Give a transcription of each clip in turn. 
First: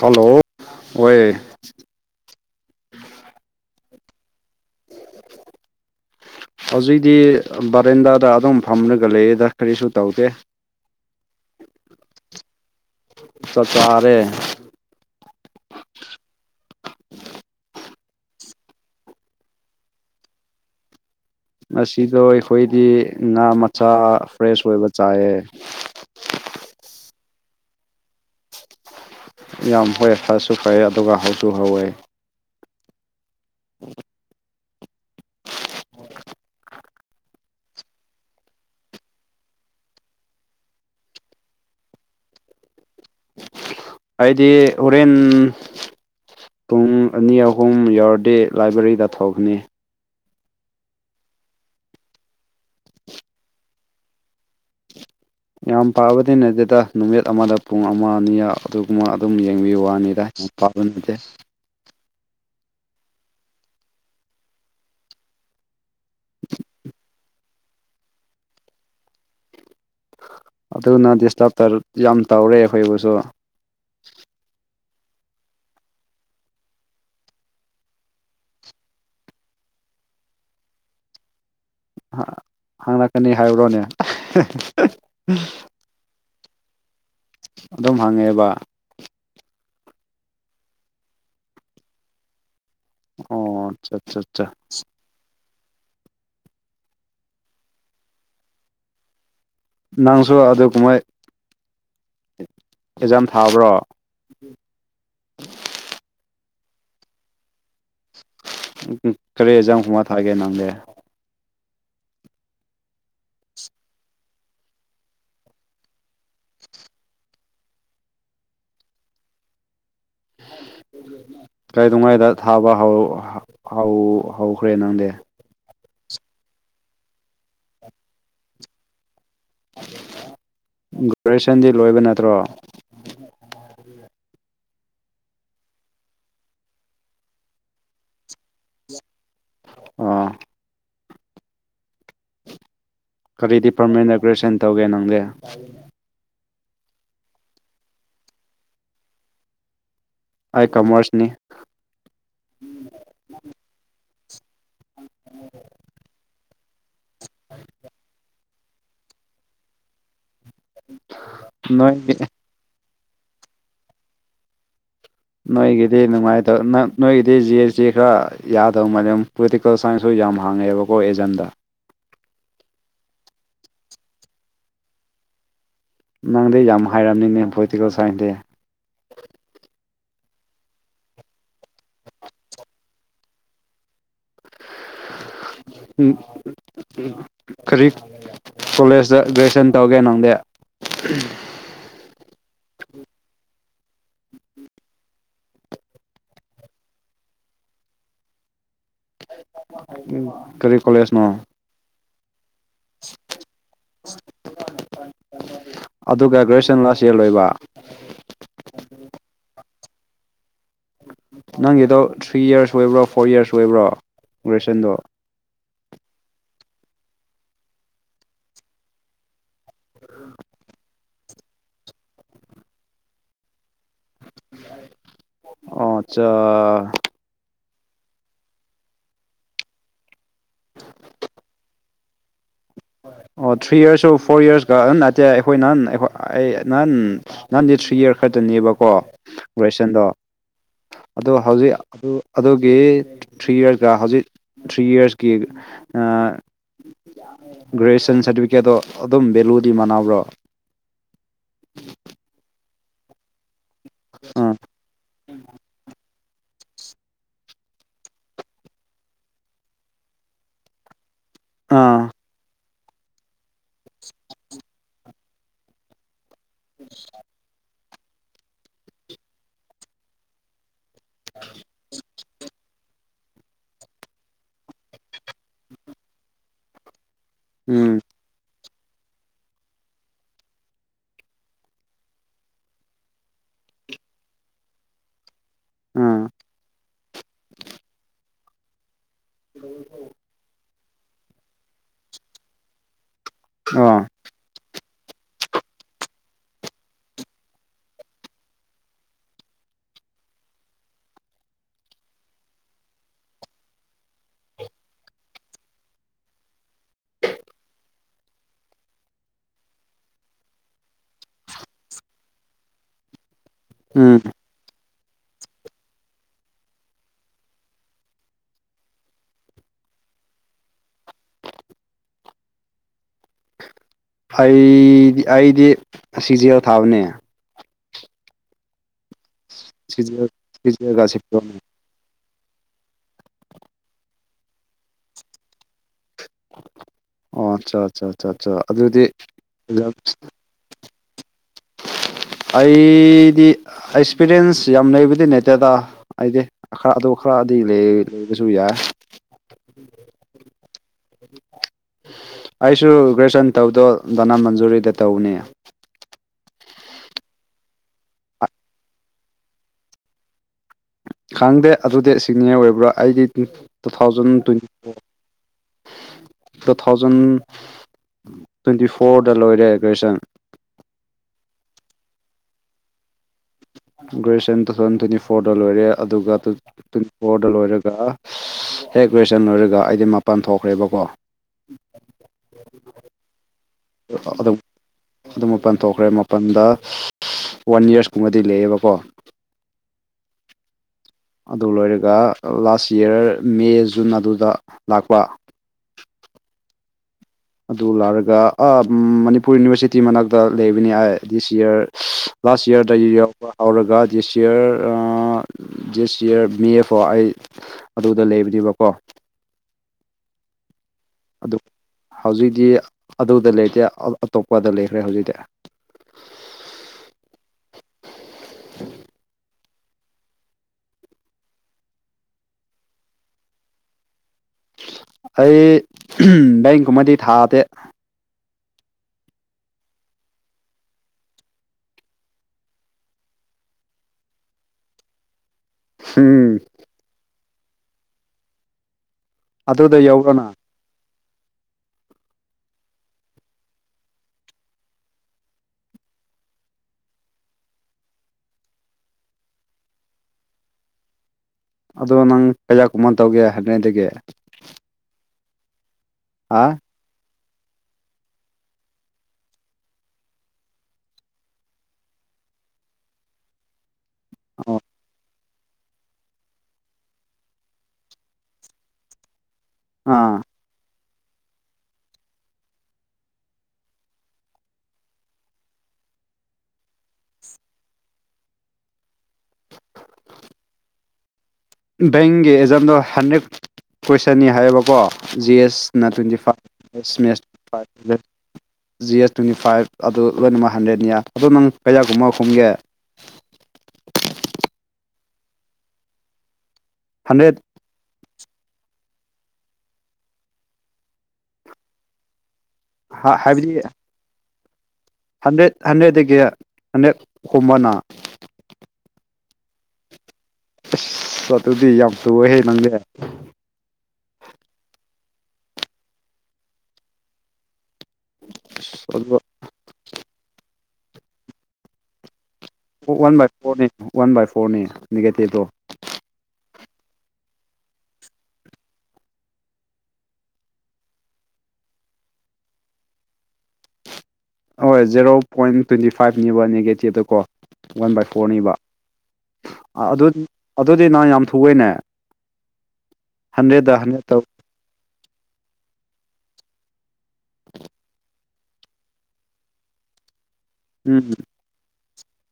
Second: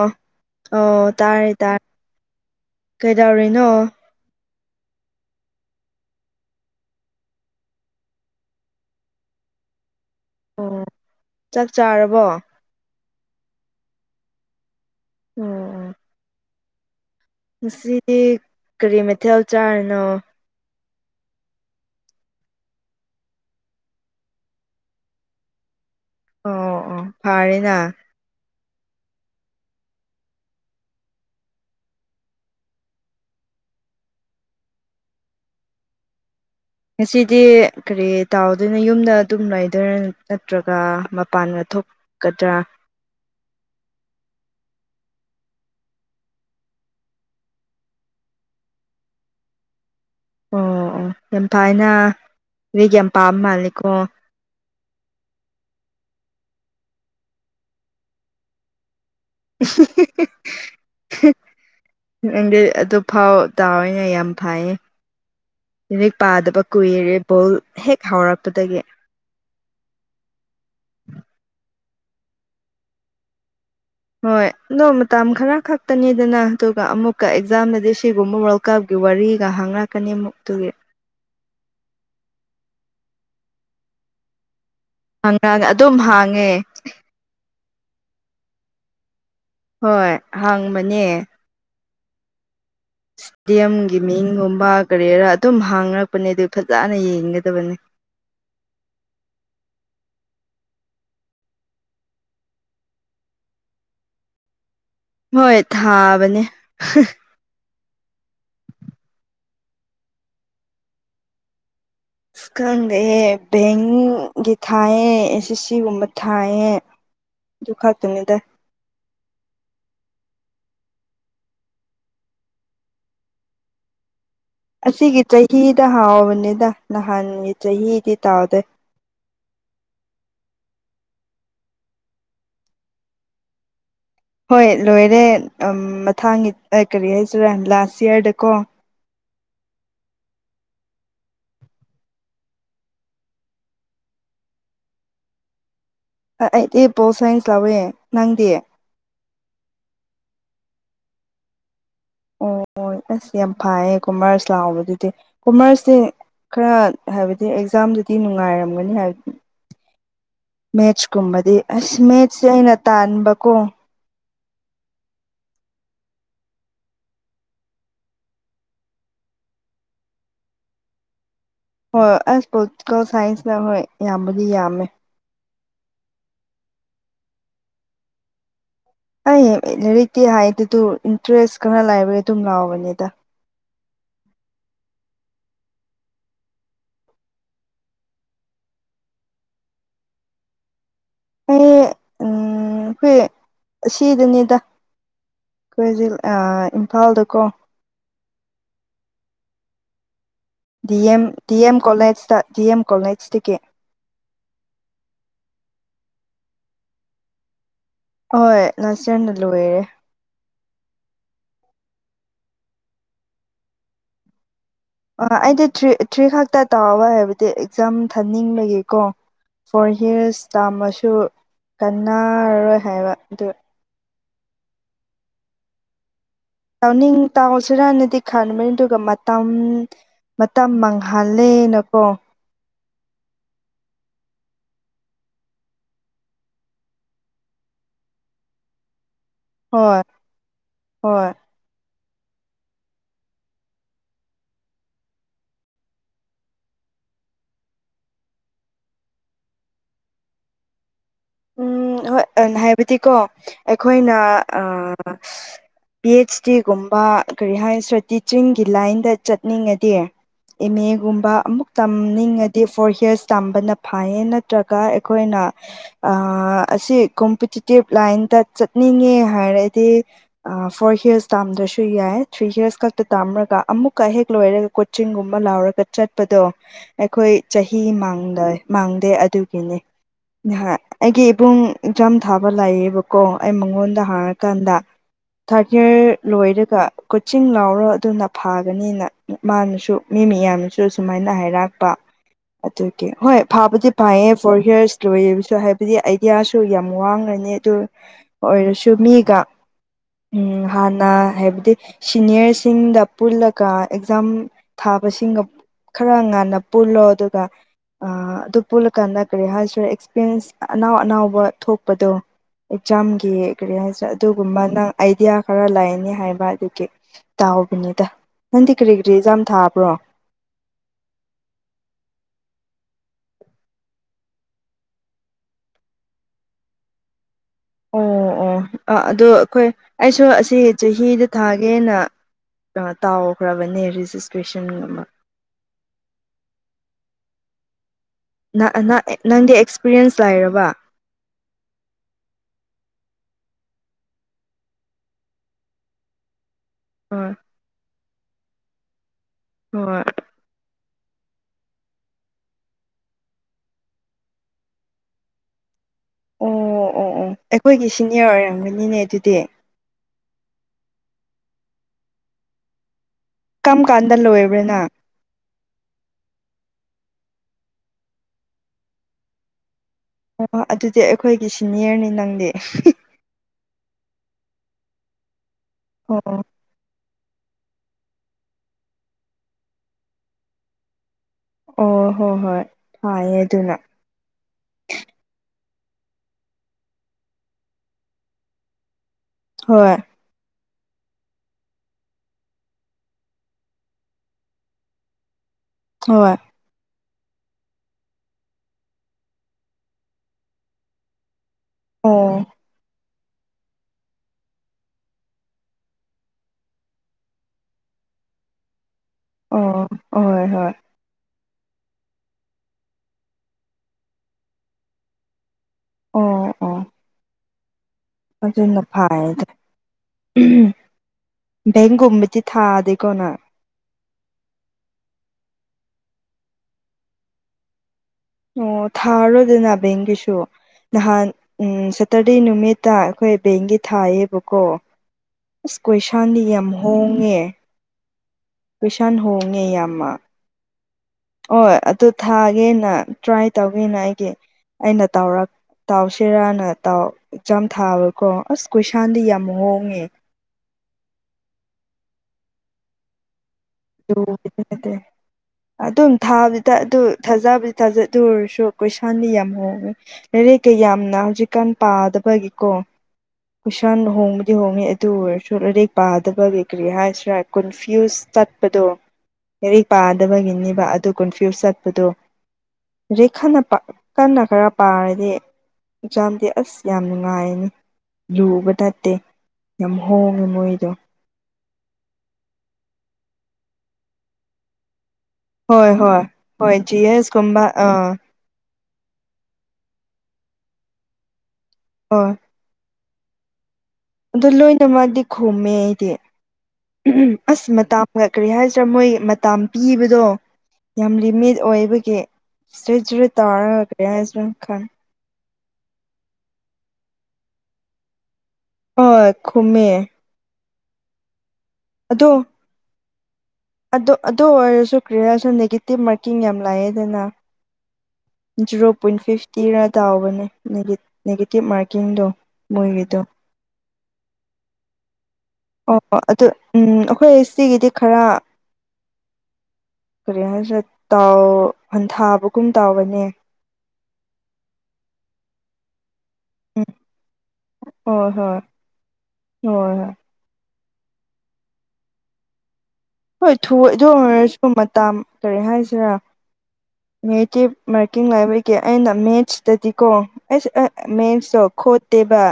ꯑꯣ ꯍꯜꯂꯣ ꯑꯣ ꯍꯣꯏ ꯇꯥꯔꯦ ꯇꯥꯔꯦ ꯀꯩꯗꯧꯔꯤꯅꯣ [unintelligible] ꯍꯧꯖꯤꯛꯇꯤ ꯕꯔꯦꯟꯗꯥꯗ ꯑꯗꯨꯝ ꯐꯝꯔꯒ ꯂꯩꯌꯦꯗ ꯀꯔꯤꯁꯨ ꯇꯧꯗꯦ ꯑꯣ ꯆꯥꯛ ꯆꯥꯔꯕꯣ ꯆꯥꯛ ꯆꯥꯔꯦ ꯎꯝ ꯎꯝ ꯉꯁꯤꯗꯤ ꯀꯔꯤ ꯃꯊꯦꯜ ꯆꯥꯔꯤꯅꯣ ꯑꯁꯤꯗꯣ ꯑꯩꯈꯣꯏꯗꯤ ꯉꯥ ꯃꯆꯥ ꯐ꯭ꯔꯦꯁ ꯑꯣꯏꯕ ꯆꯥꯏꯌꯦ ꯑꯣ ꯑꯣ ꯐꯔꯦꯅ ꯌꯥꯝ ꯍꯣꯏ ꯐꯁꯨ ꯐꯩꯌꯦ ꯑꯗꯨꯒ ꯍꯥꯎꯁꯨ ꯍꯥꯎꯋꯦ [inaudible] ꯉꯁꯤꯗꯤ ꯀꯔꯤ ꯇꯥꯎꯗꯣꯏꯅꯣ ꯌꯨꯝꯗ ꯑꯗꯨꯝ ꯂꯩꯗꯣꯏꯔ ꯅꯠꯇ꯭ꯔꯒ ꯃꯄꯥꯟꯒ ꯊꯣꯛ ꯀꯗꯥ ꯑꯩꯗꯤ ꯍꯣꯔꯦꯟ ꯄꯨꯡ ꯑꯅꯤ ꯑꯍꯨꯝ ꯌꯧꯔꯗꯤ ꯂꯥꯏꯕ꯭ꯔꯦꯔꯤꯗ ꯊꯧꯒꯅꯤ ꯑꯣ ꯑꯣ ꯌꯥꯝ ꯐꯥꯏꯅ ꯂꯥꯏꯔꯤꯛ ꯌꯥꯝ ꯄꯥꯕ ꯃꯥꯜꯂꯦꯀꯣ ꯌꯥꯝ ꯄꯥꯕꯗꯤ ꯅꯠꯇꯦꯗꯥ ꯅꯨꯃꯤꯠ ꯑꯃꯗ ꯄꯨꯡ ꯑꯃ ꯑꯅꯤ ꯑꯗꯨꯒꯨꯝꯕ ꯑꯗꯨꯝ ꯌꯦꯡꯕꯤꯕ ꯋꯥꯅꯤꯗꯥ ꯌꯥꯝ ꯄꯥꯕ ꯅꯠꯇꯦ ꯅꯪꯗꯤ ꯑꯗꯨ ꯐꯥꯎ ꯇꯥꯎꯏꯅ ꯌꯥꯝ ꯐꯌꯦ ꯔꯤꯛ ꯄꯥꯗꯕ ꯀꯨꯏꯔꯦ ꯕꯣꯜ ꯍꯦꯛ ꯍꯥꯎꯔꯛꯄꯗꯒꯤ ꯑꯗꯨꯅ ꯗꯤꯁꯇꯔꯕ ꯌꯥꯝ ꯇꯧꯔꯦ ꯑꯩꯈꯣꯏꯕꯨꯁꯨ ꯍꯣꯏ ꯑꯣ ꯃꯇꯝ ꯈꯔ ꯈꯛꯇꯅꯤꯗꯅ ꯑꯗꯨꯒ ꯑꯃꯨꯛꯀ ꯑꯦꯛꯖꯥꯝꯗꯗꯤ ꯁꯤꯒꯨꯝꯕ ꯀꯞꯀꯤ ꯋꯥꯔꯤꯒ ꯍꯪꯂꯛꯀꯅꯤ ꯑꯃꯨꯛ ꯑꯗꯨꯒꯤ ꯍꯪꯂꯛꯀꯅꯤ ꯍꯥꯏꯕꯔꯣꯅꯦ ꯍꯪꯒꯥꯥꯡ ꯑꯗꯨꯝ ꯍꯥꯡꯉꯦ ꯑꯗꯨꯝ ꯍꯪꯉꯦꯕ ꯍꯣꯏ ꯍꯪꯕꯅꯦ ꯑꯣ ꯑꯠꯆꯥ ꯏꯁꯇꯦꯝꯒꯤ ꯑꯠꯆꯥ ꯑꯠꯆꯥ ꯃꯤꯡꯒꯨꯝꯕ ꯀꯔꯤꯔꯥ ꯑꯗꯨꯝ ꯍꯪꯉꯛꯄꯅꯦ ꯑꯗꯨ ꯐꯖꯅ ꯌꯦꯡꯒꯗꯕꯅꯦ ꯅꯪꯁꯨ ꯑꯗꯨꯒꯨꯝꯕꯣꯏ ꯑꯦꯛꯖꯥꯝ ꯊꯥꯕ꯭ꯔꯣ ꯎꯝ ꯍꯣꯏ ꯊꯥꯕꯅꯦ ꯎ ꯀꯔꯤꯦꯖꯥꯡ ꯍꯨꯃꯥ ꯊꯥꯒꯦ ꯅꯪꯗꯦ ꯈꯪꯗꯦꯍꯦ ꯕꯦꯡꯒꯤ ꯊꯥꯏꯌꯦ ꯑꯦꯁ ꯑꯦꯁ ꯁꯤꯒꯨꯝꯕ ꯊꯥꯏꯌꯦ ꯑꯗꯨ ꯈꯛꯇꯅꯤ ꯀꯩꯗꯉꯩꯗ ꯊꯥꯕ ꯍꯧ ꯍꯧꯈ꯭ꯔꯦ ꯅꯪꯗꯤ ꯑꯁꯤꯒꯤ ꯆꯍꯤꯗ ꯍꯥꯎꯕꯅꯤꯗ ꯅꯍꯥꯟꯒꯤ ꯆꯍꯤꯗꯤ ꯇꯥꯎꯗꯦ ꯒ꯭ꯔꯦꯖꯨꯋꯦꯁꯟꯗꯤ ꯂꯣꯏꯕ ꯅꯠꯇ꯭ꯔꯣ ꯍꯣꯏ ꯂꯣꯏꯔꯦ ꯃꯊꯪꯒꯤ ꯀꯔꯤ ꯍꯥꯏꯁꯤꯔꯥ ꯂꯥꯁ ꯌꯥꯔꯗꯀꯣ ꯑꯥ ꯀꯔꯤ ꯗꯤꯄꯥꯔꯃꯦꯟꯗ ꯒ꯭ꯔꯦꯖꯨꯑꯦꯁꯟ ꯇꯧꯒꯦ ꯅꯪꯗꯦ ꯑꯩꯗꯤ ꯄꯣꯜ ꯁꯥꯏꯟꯁ ꯂꯧꯋꯦ ꯅꯪꯗꯤ ꯑꯩ ꯀꯃꯔꯁꯅꯤ ꯑꯣ ꯑꯁ ꯌꯥꯝ ꯐꯥꯏꯌꯦ ꯀꯣꯃꯔꯁ ꯂꯥꯛꯕꯗꯨꯗꯤ ꯀꯣꯃꯔꯁꯁꯦ ꯈꯔ ꯍꯥꯏꯕꯗꯤ ꯑꯦꯛꯖꯥꯝꯗꯨꯗꯤ ꯅꯨꯡꯉꯥꯏꯔꯝꯒꯅꯤ ꯍꯥꯏ ꯃꯦꯠꯆ ꯀꯨꯝꯕꯗꯤ ꯑꯁ ꯅꯣꯏꯒꯤ ꯃꯦꯠꯁꯦ ꯑꯩꯅ ꯇꯥꯟꯕꯀꯣ ꯅꯣꯏꯒꯤꯗꯤ ꯅꯨꯡꯉꯥꯏꯇꯧ ꯅꯣꯏꯒꯤꯗꯤ ꯖꯦ ꯆꯦ ꯈꯔ ꯌꯥꯗꯧ ꯃ ꯑꯗꯨꯝ ꯄꯣꯂꯤꯇꯤꯀꯦꯜ ꯁꯥꯏꯟꯁꯁꯨ ꯌꯥꯝ ꯍꯥꯡꯉꯦꯕꯀꯣ ꯑꯦꯖꯟꯗ ꯍꯣꯏ ꯍꯣꯏ ꯑꯁ ꯄꯣꯂꯤꯇꯤꯀꯦꯜ ꯁꯥꯏꯟꯁꯅ ꯍꯣꯏ ꯌꯥꯝꯕꯨꯗꯤ ꯌꯥꯝꯃꯦ ꯅꯪꯗꯤ ꯌꯥꯝ ꯍꯥꯏꯔꯝꯅꯤꯅꯦ ꯄꯣꯂꯤꯇꯤꯀꯦꯜ ꯁꯥꯏꯟ ꯑꯩ ꯂꯔꯤꯛꯇꯤ ꯍꯥꯏꯗ ꯑꯗꯨ ꯏꯟꯇꯔꯦꯁ ꯈꯔ ꯂꯥꯏꯕꯦ ꯑꯗꯨꯝ ꯂꯥꯎꯕꯅꯦꯗ ꯎꯝ ꯀꯔꯤ ꯀꯣꯂꯦꯖꯇ ꯒ꯭ꯔꯦꯖꯨꯌꯦꯁꯟ ꯇꯧꯒꯦ ꯅꯪꯗꯦ ꯑꯩ ꯈꯣꯏ ꯁꯤꯗꯅꯤꯗ ꯑꯩꯈꯣꯏꯖꯤꯛ ꯏꯝꯐꯥꯜꯗꯀꯣ ꯎꯝ ꯀꯔꯤ ꯗꯤ ꯑꯦꯝ ꯀꯣꯂꯦꯖꯅꯣ ꯗꯤ ꯑꯦꯝ ꯀꯣꯂꯦꯖꯇ ꯗꯤ ꯑꯦꯝ ꯀꯣꯂꯦꯖꯇꯒꯤ ꯑꯗꯨꯒ ꯒ꯭ꯔꯦꯖꯨꯋꯦꯁꯟ ꯂꯥꯁ ꯌꯥꯔ ꯂꯣꯏꯕ ꯍꯣꯏ ꯂꯥꯁꯌꯥꯔꯅ ꯂꯣꯏꯔꯦ ꯅꯪꯒꯤꯗꯣ ꯊ꯭ꯔꯤ ꯌꯔꯁ ꯑꯣꯏꯕ꯭ꯔꯣ ꯐꯣꯔ ꯌꯔꯁ ꯑꯣꯏꯕ꯭ꯔꯣ ꯒ꯭ꯔꯦꯖꯨꯌꯦꯦꯁꯟꯗꯣ ꯑ ꯑꯩꯗꯤ ꯊ꯭ꯔꯤ ꯊ꯭ꯔꯤ ꯈꯛꯇ ꯇꯥꯕ ꯍꯥꯏꯕꯗꯤ ꯑꯦꯛꯖꯥꯝ ꯊꯥꯅꯤꯡꯕꯒꯦꯀꯣ ꯐꯣꯔ ꯌꯥꯔꯁ ꯇꯥꯝꯕꯁꯨ ꯀꯥꯟꯅꯔꯔꯣꯏ ꯍꯥꯏꯕ ꯑꯣ ꯑꯆꯥ ꯇꯥꯎꯅꯤꯡ ꯇꯥꯎꯁꯤꯔꯥꯟꯅꯗꯤ ꯈꯥꯨꯕꯅꯤ ꯑꯗꯨꯒ ꯃꯇꯝ ꯃꯇꯝ ꯃꯥꯡꯍꯜꯂꯦꯅꯀꯣ ꯑꯣ ꯊ꯭ꯔꯤ ꯌꯥꯔꯁꯁꯨ ꯐꯣꯔ ꯌꯥꯔꯁꯀꯥ ꯅꯠꯇꯦ ꯑꯩꯈꯣꯏ ꯅꯍꯥꯟ ꯑꯩꯈꯣꯏ ꯑꯩ ꯅꯍꯥꯟ ꯅꯥꯏꯟꯗꯤ ꯊ꯭ꯔꯤ ꯏꯔ ꯈꯛꯇꯅꯦꯕꯀꯣ ꯍꯣꯏ ꯒ꯭ꯔꯦꯖꯨꯌꯦꯦꯁꯟꯗꯣ ꯍꯣꯏ ꯑꯗꯣ ꯍꯧꯖꯤꯛ ꯑꯗꯨ ꯑꯗꯨꯒꯤ ꯊ꯭ꯔꯤ ꯏꯔꯁꯀ ꯍꯧꯖꯤꯛ ꯊ꯭ꯔꯤ ꯏꯔꯁꯀꯤ ꯒ꯭ꯔꯦꯖꯨꯑꯌꯦꯁꯟ ꯁꯥꯔꯇꯤꯐꯤꯀꯦꯠꯇꯣ ꯑꯗꯨꯝ ꯚꯦꯂꯨꯗꯤ ꯃꯥꯟꯅꯕ꯭ꯔꯣ ꯎꯝ ꯍꯣꯏ ꯍꯥꯏꯕꯗꯤꯀꯣ ꯑꯩꯈꯣꯏꯅ ꯑꯥ ꯄꯤ ꯑꯩꯆ ꯗꯤꯒꯨꯝꯕ ꯀꯔꯤ ꯍꯥꯏ ꯁꯤꯔꯥ ꯇꯤꯆꯤꯡꯒꯤ ꯂꯥꯏꯟꯗ ꯆꯠꯅꯤꯡꯉꯗꯤ ꯑꯦꯝꯑꯦ ꯒꯨꯝꯕ ꯑꯃꯨꯛ ꯑꯥ ꯇꯝꯅꯤꯡꯉꯗꯤ ꯐꯣꯔ ꯌꯥꯔꯁ ꯇꯝꯕꯅ ꯐꯥꯏꯌꯦ ꯅꯠꯇ꯭ꯔꯒ ꯑꯩꯈꯣꯏꯅ ꯑꯁꯤ ꯀ ꯏꯁꯇꯦꯞ ꯂꯥꯏꯟꯗ ꯆꯠꯅꯤꯡꯉꯦ ꯍꯥꯏꯔꯗꯤ ꯐꯣꯔ ꯍꯤꯜꯁ ꯇꯥꯝꯗꯁꯨ ꯌꯥꯏ ꯊ꯭ꯔꯤ ꯌꯔꯁ ꯈꯛꯇ ꯇꯥꯝꯃꯔꯒ ꯑꯃꯨꯛꯀ ꯍꯦꯛ ꯂꯣꯏꯔꯒ ꯀꯣꯆꯤꯡꯒꯨꯝꯕ ꯂꯥꯎꯔꯒ ꯆꯠꯄꯗꯣ ꯑꯩꯈꯣꯏ ꯆꯍꯤ ꯎꯝ ꯃꯥꯡ ꯃꯥꯡꯗꯦ ꯑꯗꯨꯒꯤꯅꯦ ꯑꯩꯒꯤ ꯏꯕꯨꯡ ꯑꯦꯛꯖꯥꯝ ꯊꯥꯕ ꯂꯥꯛꯌꯦꯕꯀꯣ ꯑꯩ ꯃꯉꯣꯟꯗ ꯍꯥꯏꯔꯀꯥꯟꯗ ꯊꯥꯔꯠ ꯏꯌꯥꯔ ꯑꯥ ꯂꯣꯏꯔꯒ ꯀꯣꯆꯤꯡ ꯂꯥꯎꯔꯣ ꯑꯗꯨꯅ ꯐꯥꯒꯅꯤꯅ ꯃꯥꯅꯁꯨ ꯃꯤꯌꯥꯝꯅꯁꯨ ꯁꯨꯃꯥꯏꯅ ꯍꯥꯏꯔꯥꯛꯄ ꯑꯗꯨꯒꯤ ꯍꯣꯏ ꯐꯥꯕꯗꯤ ꯑꯣ ꯐꯥꯏꯌꯦ ꯐꯣꯔ ꯍꯤꯌꯥꯔꯁ ꯂꯣꯏꯌꯦꯕꯁꯨ ꯍꯥꯏ ꯑꯗꯨꯗꯤ ꯑꯥꯏꯗꯤꯌꯥꯁꯨ ꯌꯥꯝ ꯋꯥꯉꯅꯤ ꯑꯗꯨ ꯑꯣꯏꯔꯁꯨ ꯃꯤꯒ ꯎꯝ ꯍꯥꯟꯅ ꯍꯥꯏꯕꯗꯤ ꯁꯤꯅꯤꯌꯔꯁꯤꯡꯗ ꯄꯨꯜꯂꯒ ꯑꯦꯛꯖꯥꯝ ꯊꯥꯕꯁꯤꯡꯒ ꯈꯔꯥ ꯉꯥꯟꯟꯅ ꯄꯨꯜꯂꯣ ꯑꯗꯨꯒ ꯑ ꯑꯗꯨ ꯄꯨꯜꯂꯀꯥꯟꯗ ꯀꯔꯤ ꯍꯥꯏꯁꯤꯔꯦ ꯑꯦꯛꯁꯄꯤꯔꯤꯌꯦꯟꯁ ꯑꯅꯥꯎ ꯑꯅꯥꯎꯕ ꯊꯣꯛꯄꯗꯣ ꯑꯦꯛꯖꯥꯝꯒꯤ ꯀꯔꯤ ꯍꯥꯏꯁꯤꯔꯥ ꯎꯝ ꯑꯗꯨ ꯒꯨꯝꯕ ꯅꯪ ꯑꯥꯏꯗꯤꯌꯥ ꯈꯔ ꯂꯩꯅꯤ ꯍꯥꯏꯕ ꯑꯗꯨꯒꯤ ꯇꯥꯎꯕꯅꯤꯗ ꯅꯪꯗꯤ ꯀꯔꯤ ꯀꯔꯤ ꯑꯦꯖꯥꯡ ꯊꯥꯕ꯭ꯔꯣ ꯑꯩ ꯑꯩꯗꯤ ꯁꯤꯖꯤꯑꯣꯜ ꯊꯥꯕꯅꯦ ꯑꯣ ꯑꯣ ꯑ ꯑꯗꯨꯣ ꯑꯩꯈꯣꯏ ꯑꯩꯁꯨ ꯁꯤꯖꯦꯜ ꯑꯁꯤ ꯁꯤꯖꯦꯜꯒ ꯆꯍꯤꯗ ꯁꯤꯞꯇꯣꯅꯦ ꯊꯥꯒꯦꯅ ꯇꯥꯎꯈ꯭ꯔꯕꯅꯦ ꯔꯦꯖꯤꯁꯇ꯭ꯔꯦꯁꯟ ꯑꯃ ꯑꯣ ꯑꯠꯆꯥ ꯑꯠꯆꯥꯆꯥ ꯑꯆꯥ ꯑꯆꯥ ꯑꯗꯨꯗꯤ ꯍꯥꯏꯔꯕ ꯑꯩꯗꯤ ꯑꯦꯛꯁꯄꯤꯔꯤꯌꯦꯟꯁ ꯌꯥꯝ ꯂꯩꯕꯗꯤ ꯅꯠꯇꯦꯗꯥ ꯑꯩꯗꯤ ꯈꯔ ꯑꯗꯨ ꯍꯣꯏ ꯈꯔꯗꯤ ꯂꯩꯕꯁꯨ ꯌꯥꯏ ꯍꯣꯏ ꯎ ꯑꯩꯁꯨ ꯒ꯭ꯔꯦꯖꯨꯋꯦꯁꯟ ꯇꯧꯗꯣ ꯗꯥꯅꯥ ꯃꯟꯖꯨꯔꯤꯗ ꯇꯧꯅꯦ ꯑꯣ ꯑꯣ ꯑꯣ ꯑꯩꯈꯣꯏꯒꯤ ꯁꯤꯅꯤꯌꯔ ꯑꯣꯏꯔꯝꯒꯅꯤꯅꯦ ꯑꯗꯨꯗꯤ ꯈꯪꯗꯦ ꯑꯗꯨꯗ ꯁꯤꯒꯅꯤꯌꯔ ꯑꯣꯏꯕ꯭ꯔꯥ ꯑꯩꯗꯤ ꯀꯔꯝ ꯇꯨ ꯀꯥꯟꯗ ꯊꯥꯎꯖꯟ ꯂꯣꯏꯕ꯭ꯔꯅ ꯇ꯭ꯋꯦꯟꯇꯤꯣꯔ ꯇꯨ ꯊꯥꯎꯖꯟ ꯇ꯭ꯋꯦꯟꯇꯤ ꯐꯣꯔꯗ ꯂꯣꯏꯔꯦ ꯑꯩꯈꯣꯏꯁꯦ ꯑꯣ ꯑꯗꯨꯗꯤ ꯑꯩꯈꯣꯏꯒꯤ ꯁꯤꯅꯤꯌꯔꯅꯤ ꯅꯪꯗꯤ ꯒ꯭ꯔꯦꯖꯨꯋꯦꯁꯟ ꯇꯨ ꯊꯥꯎꯖꯟ ꯇ꯭ꯋꯦꯟꯇꯤ ꯐꯣꯔꯗ ꯂꯣꯏꯔꯦ ꯑꯗꯨꯒ ꯑꯣ ꯣꯔꯗ ꯂꯣꯏꯔꯒ ꯍꯦꯛ ꯒ꯭ꯔꯦꯁꯟ ꯂꯣꯏꯔꯒ ꯑꯩꯗꯤ ꯃꯄꯥꯟ ꯊꯣꯛꯈ꯭ꯔꯦꯕꯀꯣ ꯑꯣ ꯍꯣꯏ ꯍꯣꯏ ꯐꯌꯦ ꯑꯗꯨꯅ ꯑꯗꯨ ꯑꯗꯨ ꯑꯗꯨ ꯃꯄꯟ ꯊꯣꯛꯈ꯭ꯔꯦ ꯃꯥꯄꯜꯗ ꯋꯥꯟ ꯌꯔꯁꯀꯨꯝꯕꯗꯤ ꯂꯩꯑꯦꯕꯀꯣ ꯍꯣꯏ ꯑꯗꯨ ꯂꯣꯏꯔꯒ ꯂꯥꯁ ꯌꯔ ꯃꯦ ꯖꯨꯟ ꯑꯗꯨꯗ ꯂꯥꯛꯄ ꯍꯣꯏ ꯑꯗꯨ ꯂꯥꯛꯔꯒ ꯃꯅꯤꯄꯨꯔ ꯌꯨꯅꯤꯚꯔꯁꯤꯇꯤ ꯃꯅꯥꯛꯇ ꯂꯩꯕꯅꯤ ꯑ ꯗꯤꯁ ꯏꯌꯔ ꯑꯣ ꯂꯥꯁ ꯏꯌꯥꯔꯗꯏꯎ ꯍꯧꯔꯒ ꯗꯤꯁ ꯌꯔ ꯗꯤꯁ ꯌꯔ ꯃꯦꯐꯥꯎ ꯑꯩ ꯑꯗꯨꯗ ꯂꯩꯕꯅꯦꯕꯀꯣ ꯑꯣ ꯍꯣꯏ ꯍꯣꯏ ꯑꯗꯨ ꯍꯧꯖꯤꯛꯇꯤ ꯑꯗꯨꯗ ꯂꯩꯇꯦ ꯑꯇꯣꯞꯄꯗ ꯂꯩꯈ꯭ꯔꯦ ꯍꯧꯖꯤꯛꯇꯤ ꯑꯣ ꯑꯣ [unintelligible] ꯕꯦꯡꯒꯨꯝꯕꯗꯤ ꯊꯥꯗꯦꯀꯣꯅ ꯑꯩ ꯕꯦꯡ ꯀꯨꯝꯕꯩꯗꯤ ꯊꯥꯗꯦ ꯑꯣ ꯊꯥꯔꯣꯏꯗꯅ ꯕꯦꯡꯒꯤꯁꯨ ꯅꯍꯥꯟ ꯎꯝ ꯁꯦꯇꯔꯗꯦ ꯅꯨꯃꯤꯠꯇ ꯑꯩꯈꯣꯏ ꯕꯦꯡꯒꯤ ꯊꯥꯏꯌꯦꯕꯀꯣ ꯑꯁ ꯀꯣꯏꯁꯥꯟꯗꯤ ꯎꯝ ꯌꯥꯝ ꯍꯣꯡꯉꯦ ꯀꯣꯢꯁꯟ ꯍꯣꯡ ꯑꯗꯨꯗ ꯌꯧꯕ꯭ꯔꯅ ꯍꯣꯏ ꯑꯗꯨ ꯊꯥꯒꯦꯅ ꯇ꯭ꯔꯥꯏ ꯇꯧꯒꯦꯅ ꯑꯩꯒꯤ ꯑꯩꯅ ꯇꯧꯔꯛ ꯇꯥꯎꯁꯤꯔꯥꯅ ꯇꯥꯎ ꯑꯦꯛꯖꯥꯝ ꯊꯥꯕꯀꯣ ꯑꯁ ꯀꯣꯏꯁꯥꯟꯗꯤ ꯌꯥꯝ ꯍꯣꯡꯉꯦ ꯑꯗꯣ ꯅꯪ ꯀꯩꯌꯥ ꯀꯨꯃꯥ ꯇꯧꯒꯦ ꯍꯥꯟꯅꯦꯗꯒꯤ ꯑꯗꯨꯝ ꯑ ꯊꯥꯕꯗ ꯑꯗꯨ ꯊꯥꯖꯕꯗꯤ ꯊꯥꯖ ꯑꯗꯨ ꯑꯣꯏꯔꯁꯨ ꯀꯣꯏꯁꯥꯟꯗꯤ ꯌꯥꯝ ꯍꯣꯡꯉꯦ ꯂꯩꯔꯤꯛꯀ ꯌꯥꯝꯅ ꯍꯧꯖꯤꯛꯀꯥꯟ ꯄꯥꯗꯕꯒꯤꯀꯣ ꯀꯣꯢꯁꯟ ꯍꯣꯡꯕꯗꯤ ꯑꯣ ꯍꯣꯡꯉꯦ ꯑꯗꯨ ꯑꯣꯏꯔꯁꯨ ꯂꯥꯏꯔꯤꯛ ꯄꯥꯗꯕ ꯀꯔꯤ ꯍꯥꯏꯁꯤꯔꯥ ꯀꯣꯟꯐ꯭ꯌꯨꯁ ꯆꯠ ꯆꯠꯄꯗꯣ ꯂꯩꯔꯤꯛ ꯑꯥ ꯄꯥꯗꯕꯒꯤꯅꯤꯕ ꯑꯗꯨ ꯀꯣꯟꯐ꯭ꯌꯨꯁ ꯆꯠꯄꯗꯣ ꯂꯩꯔꯤ ꯈꯟꯅ ꯀꯟꯅ ꯈꯔ ꯄꯥꯔꯗꯤ ꯑꯦꯛꯖꯥꯝꯗꯤ ꯑꯁ ꯌꯥꯝ ꯅꯨꯡꯉꯥꯏꯅꯤ ꯂꯨꯕ ꯅꯠꯇꯦ ꯌꯥꯝ ꯍꯣꯡꯉꯦ ꯃꯣꯏꯗꯣ ꯕꯦꯡꯒꯤ ꯑꯦꯖꯥꯝꯗꯣ ꯍꯟꯗ꯭ꯔꯦ ꯀꯣꯏꯁꯟꯅꯤ ꯍꯥꯏꯌꯦꯕꯀꯣ ꯖꯤ ꯍꯣꯏ ꯑꯦꯁ ꯍꯣꯏ ꯇ꯭ꯋꯦꯟꯇꯤ ꯍꯣꯏ ꯖꯤ ꯑꯦꯁ ꯀꯨꯝꯕ ꯑꯥ ꯐꯥꯚ [unintelligible] ꯖꯤ ꯑꯦꯁ ꯇ꯭ꯋꯦꯟꯇꯤ ꯐꯥꯏꯚ ꯑꯗꯨ ꯂꯣꯏꯅꯃꯛ ꯍꯟꯗ꯭ꯔꯦꯠꯅꯤꯌꯥ ꯑꯗꯣ ꯅꯪ ꯀꯩꯌꯥ ꯀꯨꯝꯕ ꯍꯣꯏ ꯈꯨꯝꯒꯦ ꯑꯗꯣ ꯂꯣꯏꯅꯃꯛꯗꯤ ꯈꯣꯝꯃꯦ ꯑꯩꯗꯤ ꯍꯟꯗ꯭ꯔꯦꯠ ꯑꯁ ꯃꯇꯥꯝ ꯀ꯭ꯔꯤ ꯍꯥꯏꯁꯤꯔꯥ ꯃꯣꯏ ꯃꯇꯝ ꯄꯤꯕꯗꯣ ꯌꯥꯝ ꯂꯤꯃꯤꯠ ꯑꯣꯏꯕꯒꯤ [unintelligible] ꯍꯥꯏꯕꯗꯤ ꯇꯥꯎꯔꯒꯦ ꯀꯔꯤ ꯍꯥꯢꯁꯤꯔꯥ ꯈꯪ ꯍꯟꯗ꯭ꯔꯦꯠ ꯍꯟꯗ꯭ꯔꯦꯠꯇꯗꯒꯤ ꯍꯟꯗ꯭ꯔꯦꯠ ꯈꯨꯝꯕ ꯅ ꯍꯣꯏ ꯈꯨꯝꯃꯦ ꯑꯁ ꯑꯗꯨꯗꯤ ꯌꯥꯝ ꯇꯨꯋꯦꯍꯦ ꯅꯪꯗꯤ ꯑꯗꯨ ꯑꯗꯨ ꯑꯣꯏꯔꯁꯨ ꯀ꯭ꯔꯤ ꯍꯥꯢꯁꯤꯔ ꯅꯦꯒꯦꯇꯤꯞ ꯃꯥꯔꯀꯤꯡ ꯌꯥꯝ ꯂꯥꯢꯑꯦꯗꯅ ꯖꯤꯔꯣ ꯄꯣꯏꯟ ꯑꯗꯨꯒ ꯐꯤꯐꯇꯤꯔ ꯇꯥꯎꯕꯅꯦ ꯅꯦꯒꯦ ꯅꯦꯒꯦꯇꯤꯞ ꯃꯥꯔꯀꯤꯡꯗꯣ ꯑꯣ ꯃꯣꯏꯒꯤꯗꯣ ꯋꯥꯟ ꯕꯥꯏ ꯐꯣꯔꯅꯦ ꯋꯥꯟ ꯕꯥꯏ ꯐꯣꯔꯅꯦ ꯅꯦꯒꯦꯇꯤꯞꯗꯣ ꯑꯣ ꯑꯗꯨ ꯎꯝ ꯑꯩꯈꯣꯏ ꯁꯤꯒꯤꯗꯤ ꯈꯔ ꯀꯔꯤ ꯍꯥꯏꯁꯤ ꯇꯥꯎ ꯍꯟꯊꯥꯕꯒꯨꯝ ꯇꯥꯎꯕꯅꯦ ꯍꯣꯏ ꯖꯦꯔꯣ ꯄꯣꯏꯟ ꯇ꯭ꯋꯦꯟꯇꯤ ꯐꯥꯏꯚꯅꯤꯕ ꯅꯦꯒꯦꯇꯤꯞꯇꯣꯀꯣ ꯋꯥꯟ ꯕꯥꯏ ꯍꯣꯏ ꯍꯣꯏ ꯐꯣꯔꯅꯤꯕ ꯍꯣꯏ ꯍꯣꯏ ꯑꯗꯨ ꯑꯗꯨꯗꯤ ꯅꯪ ꯌꯥꯝ ꯊꯨꯑꯦꯅꯦ ꯍꯣꯏ ꯊꯨꯋꯦ ꯑꯗꯨ ꯇꯧ ꯑꯣꯢꯔꯁꯨ ꯃꯇꯝ ꯀꯔꯤ ꯍꯥꯏꯁꯤꯔꯥ ꯅꯦꯇꯤꯞ ꯃꯥꯔꯀꯤꯡ ꯂꯥꯢꯕꯒꯤ ꯑꯩꯅ ꯃꯦꯠꯁꯇꯗꯤꯀꯣ ꯑꯩꯁ ꯎꯝ ꯃꯦꯠꯁꯇꯣ ꯈꫭꯠ ꯇꯦꯕ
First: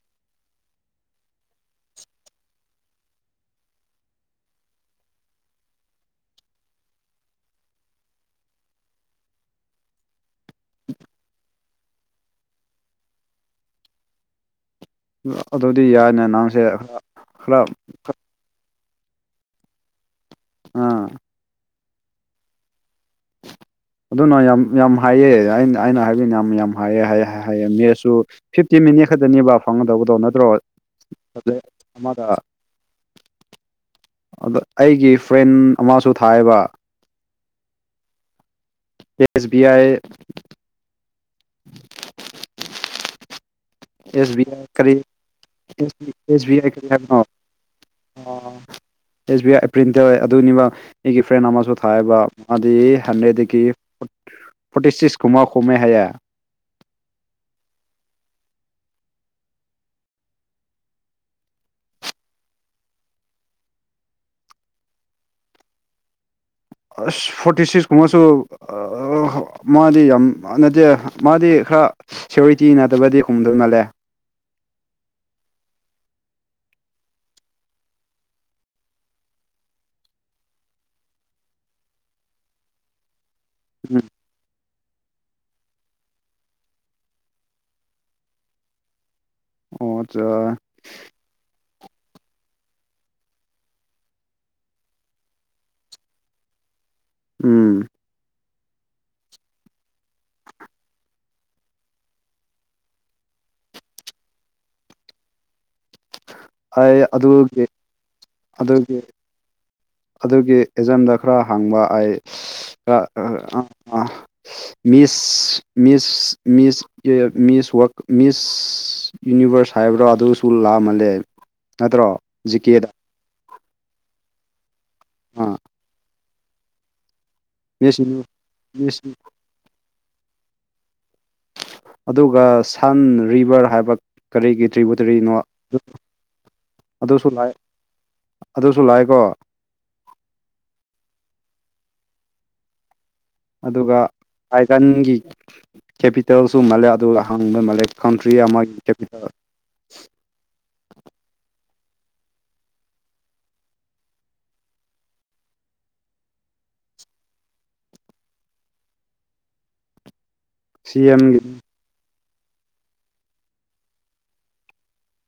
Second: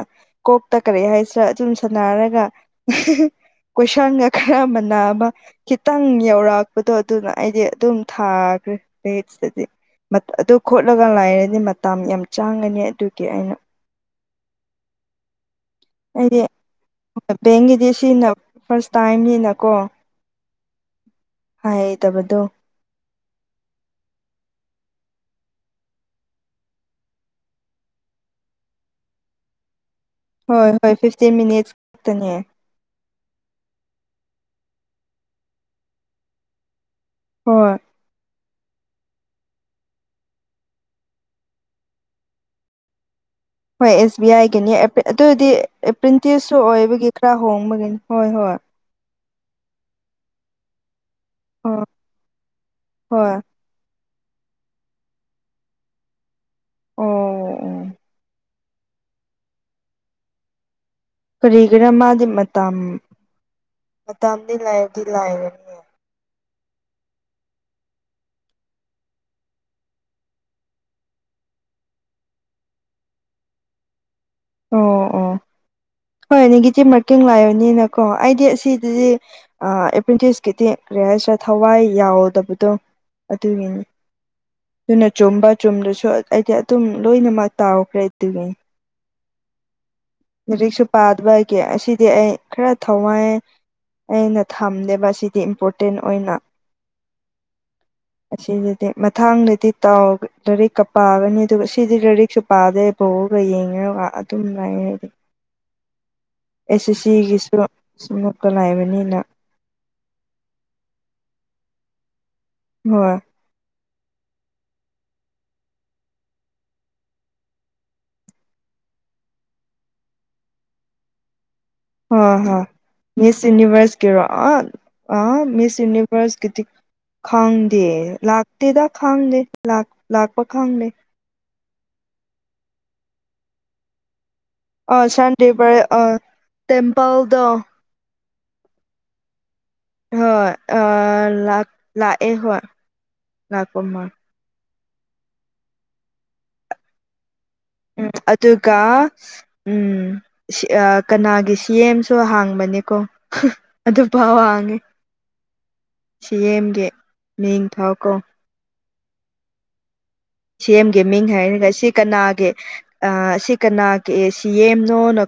ꯀꯣꯛꯇ ꯀꯔꯤ ꯍꯥꯏꯁꯤꯔꯥ ꯑꯗꯨꯨꯝ ꯁꯅꯔꯒ ꯀꯣꯏꯁꯥꯡꯒ ꯈꯔ ꯃꯥꯟꯅꯕ ꯈꯤꯇꯪ ꯌꯧꯔꯥꯛꯄꯗꯣ ꯑꯗꯨꯅ ꯑꯩꯗꯤ ꯑꯗꯨꯝ ꯊꯥꯒ꯭ꯔꯦ ꯃꯦꯠꯁ ꯇꯗꯤ ꯑꯗꯨ ꯈꯣꯠꯂꯒ ꯂꯥꯏꯔꯗꯤ ꯃꯇ ꯌꯥꯝ ꯆꯥꯡꯉꯅꯤ ꯑꯗꯨꯒꯤ ꯑꯩꯅ ꯑꯗꯨꯗꯤ ꯌꯥꯏ ꯑꯩꯗꯤ ꯕꯦꯡꯒꯤꯗꯤ ꯁꯤꯅ ꯐꯥꯔꯁ ꯇꯥꯏꯝꯅꯤꯅꯀꯣ ꯑꯥ ꯍꯥꯏꯗꯕꯗꯣ ꯑꯗꯨꯅ ꯌꯥꯝ ꯌꯥꯝ ꯍꯥꯏꯌꯦ ꯑꯩꯅ ꯑꯩꯅ ꯍꯥꯏꯕꯅꯤ ꯌꯥꯝ ꯌꯥꯝ ꯍꯥꯏ ꯍꯥꯏꯌꯦ ꯃꯦꯠꯁꯨ ꯐꯤꯐꯇꯤ ꯃꯤꯅꯤꯠ ꯈꯛꯇꯅꯦꯕ ꯐꯪꯒꯗꯕꯗꯣ ꯅꯠꯇ꯭ꯔꯣ ꯍꯣꯏ ꯍꯣꯏ ꯐꯤꯐꯇꯤꯟ ꯃꯤꯅꯤꯠꯁ ꯑꯃꯗ ꯈꯛꯇꯅꯦ ꯑꯗ ꯑꯩꯒꯤ ꯐ꯭ꯔꯦꯟ ꯑꯃꯁꯨ ꯊꯥꯏꯌꯦꯕ ꯍꯣꯏ ꯑꯦꯁ ꯕꯤ ꯑꯥꯏ ꯍꯣꯏ ꯑꯦꯁ ꯕꯤ ꯑꯥꯏꯒꯤꯅꯤ ꯑꯗꯨꯗꯤ ꯑꯦꯁ ꯑꯦꯄ꯭ꯔꯤꯟꯇꯦꯠꯁꯨ ꯕꯤ ꯑꯥꯏ ꯀꯔꯤ ꯑꯣꯏꯕꯒꯤ ꯍꯥꯏꯕꯅꯣ ꯈꯔ ꯍꯣꯡꯕꯒꯤꯅꯤ ꯍꯣꯏ ꯍꯣꯏ ꯑꯦꯁ ꯕꯤ ꯑꯥꯏ ꯄ꯭ꯔꯤꯟꯇꯔ ꯑꯗꯨꯅꯤꯕ ꯑꯩꯒꯤ ꯐ꯭ꯔꯦꯟ ꯑꯃꯁꯨ ꯑꯣ ꯊꯥꯏꯌꯦꯕ ꯃꯥꯗꯤ ꯍꯣꯏ ꯑꯣ ꯍꯟꯗ꯭ꯔꯦꯗꯒꯤ ꯐꯣꯔꯇꯤ ꯁꯤꯛꯁ ꯀꯨꯝꯃ ꯍꯨꯝꯃꯦ ꯍꯥꯏꯌꯥ ꯑꯣ ꯑꯣ ꯀꯔꯤꯒꯤꯔꯥ ꯃꯥꯗꯤ ꯃꯇꯝ ꯃꯇꯝꯗꯤ ꯂꯥꯏꯔꯗꯤ ꯂꯥꯏꯔꯦ ꯑꯁ ꯐꯣꯔꯇꯤ ꯁꯤꯛꯁꯀꯨꯝꯕꯁꯨ ꯃꯥꯗꯤ ꯌꯥꯝ ꯅꯠꯇꯦ ꯃꯥꯗꯤ ꯈꯔ ꯁꯤꯌꯎꯔꯤꯇꯤ ꯅꯠꯇꯕꯗꯤ ꯈꯨꯝꯗꯧ ꯃꯥꯜꯂꯦ ꯑꯣ ꯑꯣ ꯍꯣꯏ ꯅꯦꯒꯦꯇꯤꯞ ꯃꯥꯔꯀꯤꯡ ꯂꯩꯕꯅꯤꯅꯀꯣ ꯑꯩꯗꯤ ꯑꯁꯤꯗꯗꯤ ꯑꯦꯄ꯭ꯦꯟꯇꯤꯁꯀꯤ ꯔꯤꯍꯥꯜꯁꯦꯜ ꯊꯋꯥꯏ ꯌꯥꯎꯗꯕꯗꯣ ꯑꯗꯨꯒꯤꯅꯤ ꯎꯝ ꯑꯗꯨꯅ ꯆꯨꯝꯕ ꯆꯨꯝꯗꯁꯨ ꯑꯩꯗꯤ ꯑꯗꯨꯝ ꯂꯣꯏꯅꯃꯛ ꯇꯥꯎꯈ꯭ꯔꯦ [unintelligible] ꯑꯣ ꯖꯥ ꯂꯥꯏꯔꯤꯛꯁꯨ ꯄꯥꯗꯕ ꯑꯩꯒꯤ ꯑꯁꯤꯗꯤ ꯑꯩ ꯈꯔ ꯊꯋꯥꯏ ꯑꯩꯅ ꯊꯝꯗꯦꯕ ꯑꯁꯤꯗꯤ ꯏꯝꯄꯣꯔꯇꯦꯟ ꯑꯣꯏꯅ ꯎꯝ ꯑꯁꯤꯗꯗꯤ ꯃꯊꯥꯡꯗꯗꯤ ꯇꯥꯎ ꯂꯥꯏꯔꯤꯛꯀ ꯄꯥꯒꯅꯤ ꯑꯗꯨꯒ ꯁꯤꯗꯤ ꯂꯥꯏꯔꯤꯛꯁꯨ ꯄꯥꯗꯦꯕ ꯕꫭꯜꯒ ꯌꯦꯡꯉꯒ ꯑꯗꯨꯝ ꯂꯩꯌꯦ ꯑꯩꯗꯤ ꯑꯦꯁ ꯑꯦꯁ ꯑꯩ ꯁꯤꯒꯤꯁꯨ ꯑꯗꯨꯒꯤ ꯑꯗꯨꯒꯤ ꯁꯨꯝꯃꯛꯄꯂꯥꯏꯕꯅꯤꯅ ꯑꯗꯨꯒꯤ ꯑꯦꯖꯥꯝꯗ ꯈꯔ ꯍꯥꯡꯕ ꯑꯩ ꯑꯥ ꯍꯣꯏ ꯑꯥ ꯃꯤꯁ ꯃꯤꯁ ꯃꯤꯁ ꯃꯤꯁ ꯃꯤꯁ ꯌꯨꯅꯤꯚꯔꯁ ꯍꯥꯏꯕ꯭ꯔꯥ ꯑꯗꯨꯁꯨ ꯂꯥꯛꯑꯃꯜꯂꯦ ꯅꯠꯇ꯭ꯔꯣ ꯍꯥ ꯍꯥ ꯖꯤꯀꯦꯗ ꯃꯤꯁ ꯌꯨꯅꯤꯚꯔꯁꯀꯤꯔꯣ ꯑ ꯑ ꯑꯥ ꯃꯤꯁ ꯌꯨꯅꯤ ꯚꯔꯁꯀꯤꯗꯤ ꯈꯪꯗꯦ ꯃꯤꯁ ꯌꯨꯅꯤ ꯂꯥꯛꯇꯦꯗ ꯃꯤꯁ ꯈꯪꯗꯦ ꯂꯥꯛꯄ ꯈꯪꯗꯦ ꯑꯗꯨꯒ ꯁꯟ ꯔꯤꯕꯔ ꯍꯥꯏꯕ ꯀꯔꯤꯒꯤ ꯑ ꯇ꯭ꯔꯤꯕꯨꯇ꯭ꯔꯤꯅꯣ ꯁꯥꯟ ꯔꯤꯚꯔ ꯑ [unintelligible] ꯑꯗꯨꯁꯨ ꯂꯥꯛꯑ ꯇꯦꯝꯄꯜꯗꯣ ꯑꯗꯨꯁꯨ ꯂꯥꯛꯑꯀꯣ ꯍꯣꯏ ꯑꯥ ꯂꯥꯛ ꯂꯥꯛꯑꯦ ꯍꯣꯏ ꯂꯥꯛꯄ ꯑꯗꯨꯒ ꯃꯥ ꯑꯥꯏꯒꯟꯒꯤ ꯀꯦꯄꯤꯇꯦꯜꯁꯨ ꯃꯥꯜꯂꯦ ꯑꯗꯨꯒ ꯍꯥꯡꯕ ꯃꯥꯜꯂꯦ ꯎꯝ ꯀꯟꯇ꯭ꯔꯤ ꯑꯃꯒꯤ ꯑꯗꯨꯒ ꯀꯦꯄꯤꯇꯦꯜ ꯎꯝ ꯀꯅꯥꯒꯤ ꯁꯤ ꯑꯦꯝꯁꯨ ꯍꯥꯡꯕꯅꯦꯀꯣ ꯑꯗꯨ ꯄꯥꯎ ꯍꯪꯡꯉꯦ ꯁꯤ ꯑꯦꯝꯒꯤ ꯃꯤꯡ ꯐꯥꯎꯀꯣ ꯁꯤ ꯑꯦꯝꯒꯤ ꯃꯤꯡ ꯍꯥꯏꯔꯒ ꯁꯤ ꯀꯅꯥꯒꯤ ꯑꯥ ꯁꯤ ꯀꯅꯥꯒꯤ ꯑꯦ ꯁꯤ ꯑꯦꯝꯅꯣꯅ